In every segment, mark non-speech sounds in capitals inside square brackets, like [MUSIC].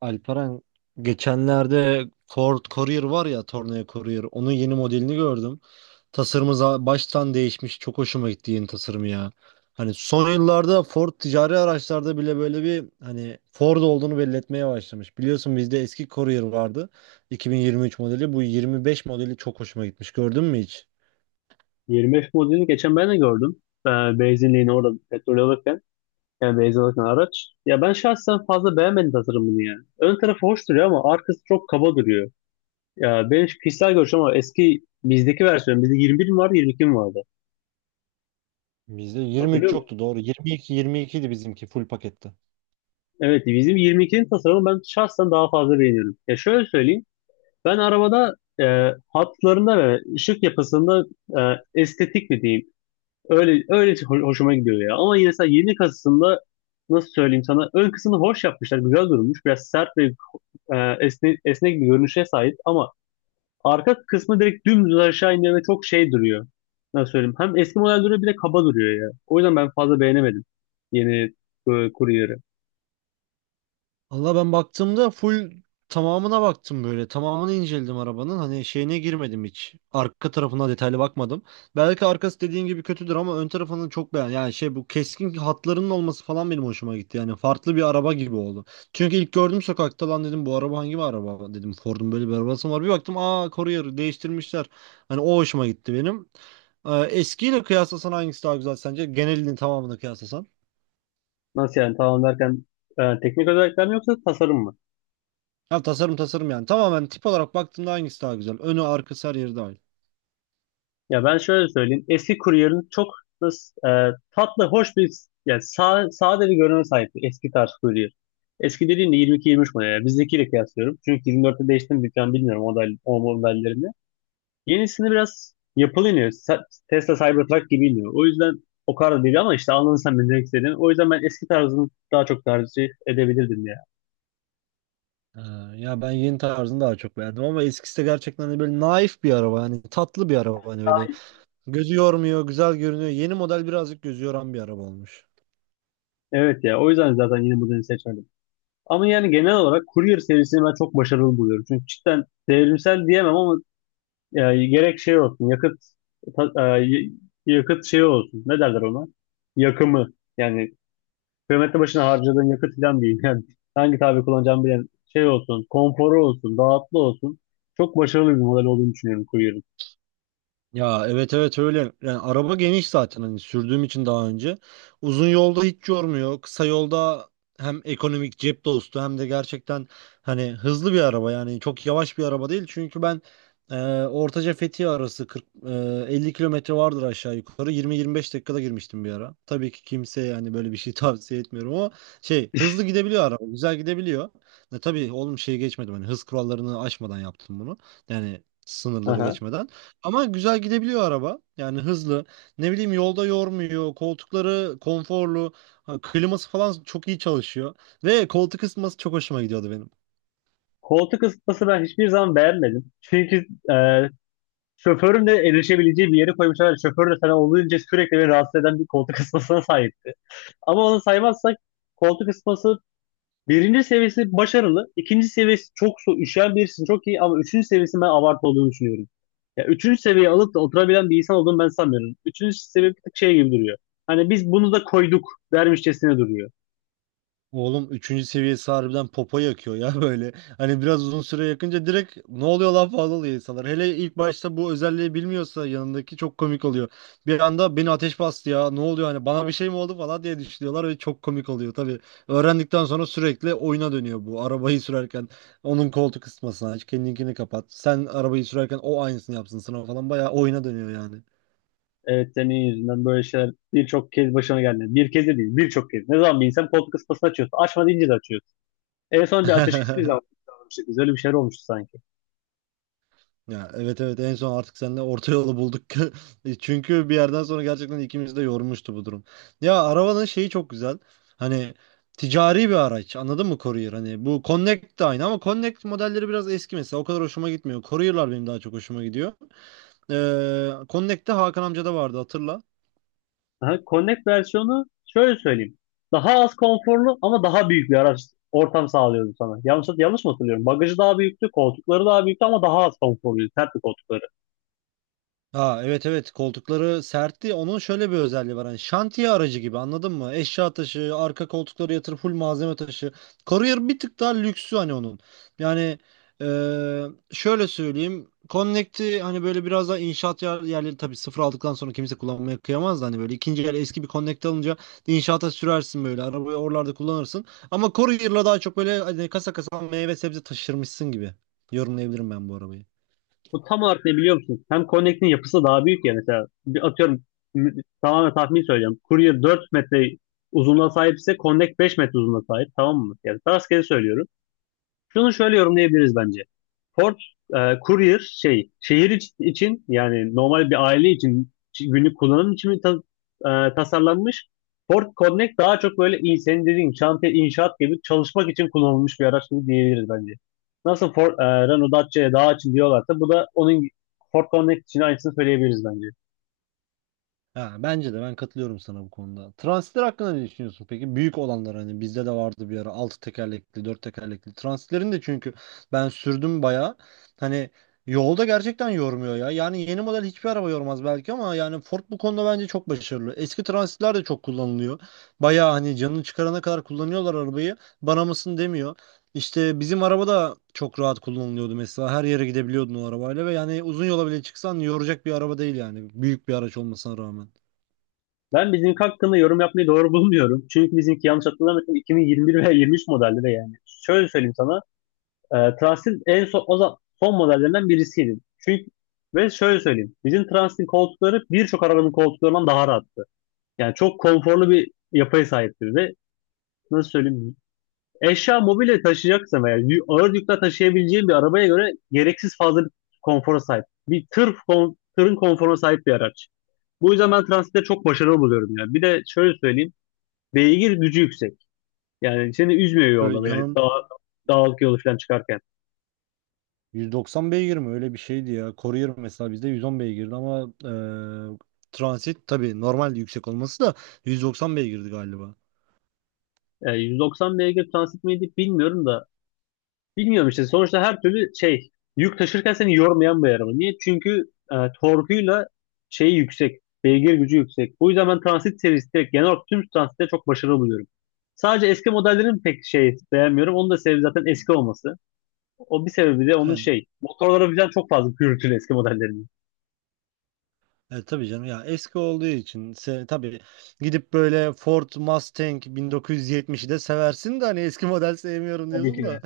Alperen, geçenlerde Ford Courier var ya, Tornado Courier, onun yeni modelini gördüm. Tasarımı baştan değişmiş, çok hoşuma gitti yeni tasarımı ya. Hani son yıllarda Ford ticari araçlarda bile böyle bir hani Ford olduğunu belli etmeye başlamış. Biliyorsun bizde eski Courier vardı, 2023 modeli bu 25 modeli çok hoşuma gitmiş, gördün mü hiç? 25 modelini geçen ben de gördüm. Ee, benzinliğini orada petrol alırken. Yani benzin alırken araç. Ya ben şahsen fazla beğenmedim tasarımını yani. Ön tarafı hoş duruyor ama arkası çok kaba duruyor. Ya benim kişisel görüşüm ama eski bizdeki versiyon. Bizde 21 mi vardı 22 mi vardı? Bizde Hatırlıyor 23 musun? yoktu, doğru, 22 22 idi bizimki full pakette. Evet bizim 22'nin tasarımı ben şahsen daha fazla beğeniyorum. Ya şöyle söyleyeyim. Ben arabada hatlarında ve ışık yapısında e, estetik mi diyeyim? Öyle öyle hoşuma gidiyor ya. Ama yine mesela yeni kasasında nasıl söyleyeyim sana ön kısmını hoş yapmışlar. Güzel durmuş. Biraz sert ve esnek bir görünüşe sahip ama arka kısmı direkt dümdüz aşağı iniyor ve çok şey duruyor. Nasıl söyleyeyim? Hem eski model duruyor bir de kaba duruyor ya. O yüzden ben fazla beğenemedim yeni Courier'ı. Valla ben baktığımda full tamamına baktım böyle. Tamamını inceledim arabanın. Hani şeyine girmedim hiç. Arka tarafına detaylı bakmadım. Belki arkası dediğin gibi kötüdür ama ön tarafını çok beğendim. Yani şey, bu keskin hatlarının olması falan benim hoşuma gitti. Yani farklı bir araba gibi oldu. Çünkü ilk gördüm sokakta, lan dedim bu araba hangi bir araba dedim. Ford'un böyle bir arabası mı var. Bir baktım, aa, Courier değiştirmişler. Hani o hoşuma gitti benim. Eskiyle kıyaslasan hangisi daha güzel sence? Genelini tamamını kıyaslasan. Nasıl yani tamam derken teknik özellikler mi yoksa tasarım mı? Ha, tasarım tasarım yani. Tamamen tip olarak baktığımda hangisi daha güzel? Önü, arkası, her yeri dahil. Ya ben şöyle söyleyeyim. Eski kuryerin çok nasıl, tatlı, hoş bir yani sade bir görünüme sahipti eski tarz kuryer. Eski dediğimde 22-23 model. Yani bizdekiyle kıyaslıyorum. Çünkü 24'te değişti mi falan bilmiyorum model, o modellerini. Yenisini biraz yapılı iniyor. Tesla Cybertruck gibi iniyor. O yüzden o kadar değil ama işte anladın sen benim demek istediğimi. O yüzden ben eski tarzını daha çok tercih edebilirdim ya. Ha, ya ben yeni tarzını daha çok beğendim ama eskisi de gerçekten hani böyle naif bir araba. Hani tatlı bir araba. Hani öyle gözü yormuyor, güzel görünüyor. Yeni model birazcık gözü yoran bir araba olmuş. Evet ya o yüzden zaten yeni modeli seçmedim. Ama yani genel olarak Courier serisini ben çok başarılı buluyorum. Çünkü cidden devrimsel diyemem ama gerek şey olsun yakıt ta- e, y- yakıt şey olsun ne derler ona yakımı yani kilometre başına harcadığın yakıt falan değil [LAUGHS] yani hangi tabi kullanacağımı bilen şey olsun konforu olsun rahatlı olsun çok başarılı bir model olduğunu düşünüyorum Courier'ın. Ya, evet evet öyle. Yani araba geniş zaten hani, sürdüğüm için daha önce. Uzun yolda hiç yormuyor. Kısa yolda hem ekonomik, cep dostu, hem de gerçekten hani hızlı bir araba, yani çok yavaş bir araba değil. Çünkü ben e, Ortaca Fethiye arası 40 50 kilometre vardır aşağı yukarı. 20-25 dakikada girmiştim bir ara. Tabii ki kimseye yani böyle bir şey [LAUGHS] tavsiye etmiyorum ama şey, hızlı gidebiliyor araba. Güzel gidebiliyor. Tabii oğlum şey, geçmedim hani, hız kurallarını aşmadan yaptım bunu. Yani sınırları Aha. geçmeden. Ama güzel gidebiliyor araba. Yani hızlı. Ne bileyim, yolda yormuyor. Koltukları konforlu. Ha, kliması falan çok iyi çalışıyor. Ve koltuk ısıtması çok hoşuma gidiyordu benim. Koltuk ısıtması ben hiçbir zaman beğenmedim. Çünkü e, şoförün de erişebileceği bir yere koymuşlar. Şoför de sana olduğunca sürekli beni rahatsız eden bir koltuk ısıtmasına sahipti. Ama onu saymazsak koltuk ısıtması birinci seviyesi başarılı. İkinci seviyesi çok so üşüyen birisinin çok iyi ama üçüncü seviyesi ben abartı olduğunu düşünüyorum. Ya üçüncü seviyeyi alıp da oturabilen bir insan olduğunu ben sanmıyorum. Üçüncü seviye bir tık şey gibi duruyor. Hani biz bunu da koyduk dermişçesine duruyor. Oğlum, üçüncü seviyesi harbiden popo yakıyor ya [LAUGHS] böyle. Hani biraz uzun süre yakınca direkt ne oluyor lan falan oluyor insanlar. Hele ilk başta bu özelliği bilmiyorsa yanındaki çok komik oluyor. Bir anda beni ateş bastı ya, ne oluyor, hani bana bir şey mi oldu falan diye düşünüyorlar ve çok komik oluyor tabii. Öğrendikten sonra sürekli oyuna dönüyor bu. Arabayı sürerken onun koltuk ısıtmasını aç, kendinkini kapat. Sen arabayı sürerken o aynısını yapsın sana falan, bayağı oyuna dönüyor yani. Evet senin yüzünden böyle şeyler birçok kez başına geldi. Bir kez de değil birçok kez. Ne zaman bir insan koltuk ısıtmasını açıyorsa açma deyince de açıyor. En son bir ateşkes bir zaman [LAUGHS] yapmıştık. Biz öyle bir şeyler olmuştu sanki. Ya, evet evet, en son artık seninle orta yolu bulduk. [LAUGHS] Çünkü bir yerden sonra gerçekten ikimizi de yormuştu bu durum. Ya, arabanın şeyi çok güzel. Hani ticari bir araç, anladın mı, Courier? Hani bu Connect de aynı ama Connect modelleri biraz eski mesela, o kadar hoşuma gitmiyor. Courier'lar benim daha çok hoşuma gidiyor. Connect'te Hakan amca da vardı, hatırla. Aha, Connect versiyonu şöyle söyleyeyim. Daha az konforlu ama daha büyük bir araç ortam sağlıyordu sana. Yanlış mı hatırlıyorum? Bagajı daha büyüktü, koltukları daha büyüktü ama daha az konforluydu. Sertti koltukları. Ha, evet evet, koltukları sertti. Onun şöyle bir özelliği var. Hani şantiye aracı gibi, anladın mı? Eşya taşı, arka koltukları yatır, full malzeme taşı. Courier bir tık daha lüksü hani onun. Yani eee, şöyle söyleyeyim. Connect'i hani böyle biraz daha inşaat yerleri, tabii sıfır aldıktan sonra kimse kullanmaya kıyamaz da, hani böyle ikinci el eski bir Connect alınca inşaata sürersin, böyle arabayı oralarda kullanırsın. Ama Courier'la daha çok böyle hani kasa kasa meyve sebze taşırmışsın gibi yorumlayabilirim ben bu arabayı. Bu tam olarak ne biliyor musun? Hem Connect'in yapısı daha büyük ya mesela. Bir atıyorum m- tamamen tahmin söyleyeceğim. Courier 4 metre uzunluğa sahipse Connect 5 metre uzunluğa sahip. Tamam mı? Yani rastgele söylüyorum. Şunu şöyle yorumlayabiliriz bence. Port, e, courier şehir için yani normal bir aile için günlük kullanım için mi tasarlanmış? Port Connect daha çok böyle senin dediğin şantiye inşaat gibi çalışmak için kullanılmış bir araç gibi diyebiliriz bence. Nasıl Ford, Renault Dacia'ya daha için diyorlarsa bu da onun Ford Connect için aynısını söyleyebiliriz bence. Ha, bence de, ben katılıyorum sana bu konuda. Transitler hakkında ne düşünüyorsun peki? Büyük olanlar, hani bizde de vardı bir ara, 6 tekerlekli, 4 tekerlekli. Transitlerin de, çünkü ben sürdüm bayağı. Hani yolda gerçekten yormuyor ya. Yani yeni model hiçbir araba yormaz belki ama yani Ford bu konuda bence çok başarılı. Eski transitler de çok kullanılıyor. Bayağı hani canını çıkarana kadar kullanıyorlar arabayı. Bana mısın demiyor. İşte bizim araba da çok rahat kullanılıyordu mesela. Her yere gidebiliyordun o arabayla ve yani uzun yola bile çıksan yoracak bir araba değil yani. Büyük bir araç olmasına rağmen. Ben bizimki hakkında yorum yapmayı doğru bulmuyorum. Çünkü bizimki yanlış hatırlamıyorsam 2021 veya 23 modeldi de yani. Şöyle söyleyeyim sana. Transt'in en son, son modellerinden birisiydi. Çünkü ve şöyle söyleyeyim. Bizim Transt'in koltukları birçok arabanın koltuklarından daha rahattı. Yani çok konforlu bir yapıya sahiptir ve nasıl söyleyeyim eşya mobilya taşıyacaksa veya ağır yükle taşıyabileceğin bir arabaya göre gereksiz fazla bir konfora sahip. Bir tır tırın konforuna sahip bir araç. Bu yüzden ben Transit'te çok başarılı buluyorum yani. Bir de şöyle söyleyeyim. Beygir gücü yüksek. Yani seni üzmüyor Öyle yolda yani canım. Dağlık yolu falan çıkarken. 190 beygir mi? Öyle bir şeydi ya. Courier mesela bizde 110 beygirdi ama transit tabii normal yüksek olması da 190 beygirdi galiba. 190 beygir transit miydi bilmiyorum da. Bilmiyorum işte sonuçta her türlü şey yük taşırken seni yormayan bir araba. Niye? Çünkü e, torkuyla şeyi yüksek. Beygir gücü yüksek. Bu yüzden ben transit serisi direkt genel olarak tüm transitte çok başarılı buluyorum. Sadece eski modellerin pek şey beğenmiyorum. Onun da sebebi zaten eski olması. O bir sebebi de onun Yani, şey. Motorlara birden çok fazla gürültülü eski modellerinin. Tabii canım ya, eski olduğu için tabii gidip böyle Ford Mustang 1970'i de seversin de hani eski model sevmiyorum Tabii diyorsun ki da. de.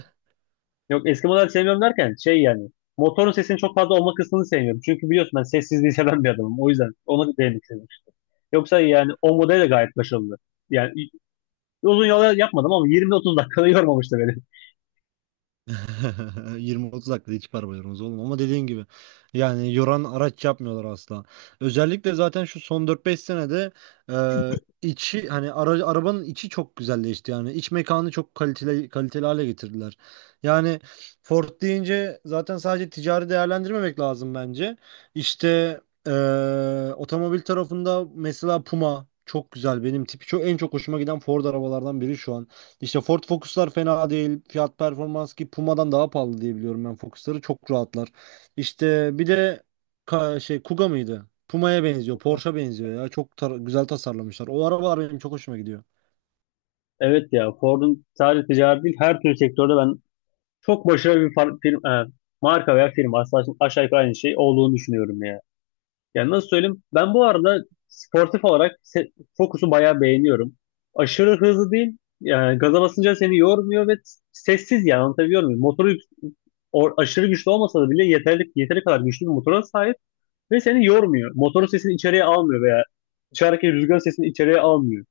Yok eski model sevmiyorum derken şey yani. Motorun sesinin çok fazla olma kısmını sevmiyorum. Çünkü biliyorsun ben sessizliği seven bir adamım. O yüzden ona değinmek istedim. Yoksa yani o model de gayet başarılı. Yani uzun yol yapmadım ama 20-30 dakikada yormamıştı beni. [LAUGHS] 20-30 dakikada hiç arabalarımız oğlum, ama dediğin gibi yani, yoran araç yapmıyorlar asla. Özellikle zaten şu son 4-5 senede içi hani arabanın içi çok güzelleşti, yani iç mekanı çok kaliteli kaliteli hale getirdiler. Yani Ford deyince zaten sadece ticari değerlendirmemek lazım bence. İşte e, otomobil tarafında mesela Puma çok güzel, benim tipi çok, en çok hoşuma giden Ford arabalardan biri şu an. İşte Ford Focus'lar fena değil. Fiyat performans, ki Puma'dan daha pahalı diye biliyorum ben Focus'ları. Çok rahatlar. İşte bir de şey, Kuga mıydı? Puma'ya benziyor. Porsche'a [LAUGHS] benziyor ya. Çok güzel tasarlamışlar. O arabalar benim çok hoşuma gidiyor. Evet ya Ford'un sadece ticaret değil her türlü sektörde ben çok başarılı bir firma, marka veya firma aslında aşağı yukarı aynı şey olduğunu düşünüyorum ya. Yani nasıl söyleyeyim ben bu arada sportif olarak Focus'u bayağı beğeniyorum. Aşırı hızlı değil yani gaza basınca seni yormuyor ve sessiz yani anlatabiliyor muyum? Motoru aşırı güçlü olmasa da bile yeteri kadar güçlü bir motora sahip. Ve seni yormuyor. Motorun sesini içeriye almıyor veya dışarıdaki rüzgar sesini içeriye almıyor.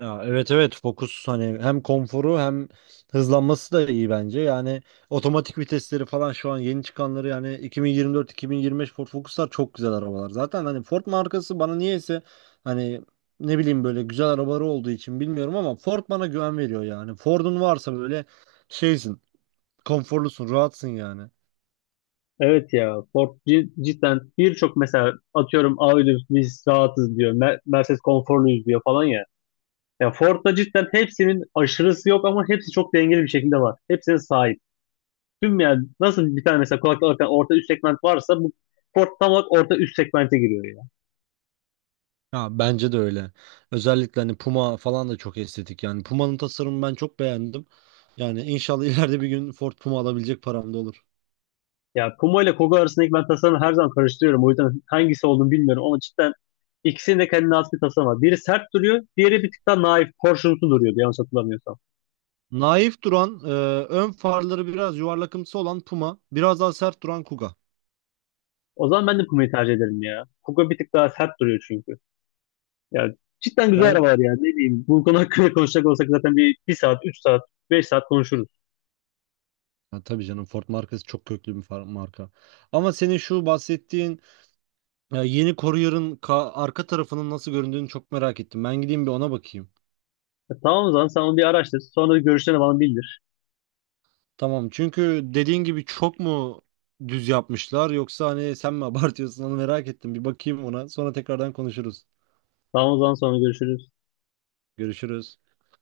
Ya, evet evet Focus hani hem konforu hem hızlanması da iyi bence. Yani otomatik vitesleri falan şu an yeni çıkanları, yani 2024-2025 Ford Focus'lar çok güzel arabalar. Zaten hani Ford markası bana niyeyse, hani, ne bileyim, böyle güzel arabaları olduğu için bilmiyorum ama Ford bana güven veriyor yani. Ford'un varsa böyle, şeysin, konforlusun, rahatsın yani. Evet ya Ford cidden birçok mesela atıyorum Audi biz rahatız diyor. Mercedes konforluyuz diyor falan ya. Ya Ford'da cidden hepsinin aşırısı yok ama hepsi çok dengeli bir şekilde var. Hepsine sahip. Tüm yani nasıl bir tane mesela kulaklık alırken orta üst segment varsa bu Ford tam olarak orta üst segmente giriyor yani. Ya, bence de öyle. Özellikle hani Puma falan da çok estetik yani. Puma'nın tasarımını ben çok beğendim. Yani inşallah [LAUGHS] ileride bir gün Ford Puma alabilecek param da olur. Ya Kuma ile Kogo arasındaki ben tasarımı her zaman karıştırıyorum. O yüzden hangisi olduğunu bilmiyorum ama cidden ikisinin de kendine has bir tasarımı var. Biri sert duruyor, diğeri bir tık daha naif, porsiyonlu duruyordu yanlış hatırlamıyorsam. Naif duran, ön farları biraz yuvarlakımsı olan Puma, biraz daha sert duran Kuga. O zaman ben de Kuma'yı tercih ederim ya. Kogo bir tık daha sert duruyor çünkü. Ya cidden güzel Ben arabalar ya. Ne diyeyim, bu konu hakkında konuşacak olsak zaten bir saat, üç saat, beş saat konuşuruz. ha, tabii canım, Ford markası çok köklü bir marka. Ama senin şu bahsettiğin yeni Courier'ın arka tarafının nasıl göründüğünü çok merak ettim. Ben gideyim bir ona bakayım. Ya tamam o zaman sen onu bir araştır. Sonra görüşlerini bana bildir. Tamam, çünkü dediğin gibi çok mu düz yapmışlar yoksa hani sen mi [LAUGHS] abartıyorsun, onu merak ettim. Bir bakayım ona, sonra tekrardan konuşuruz. Tamam o zaman sonra görüşürüz. Görüşürüz.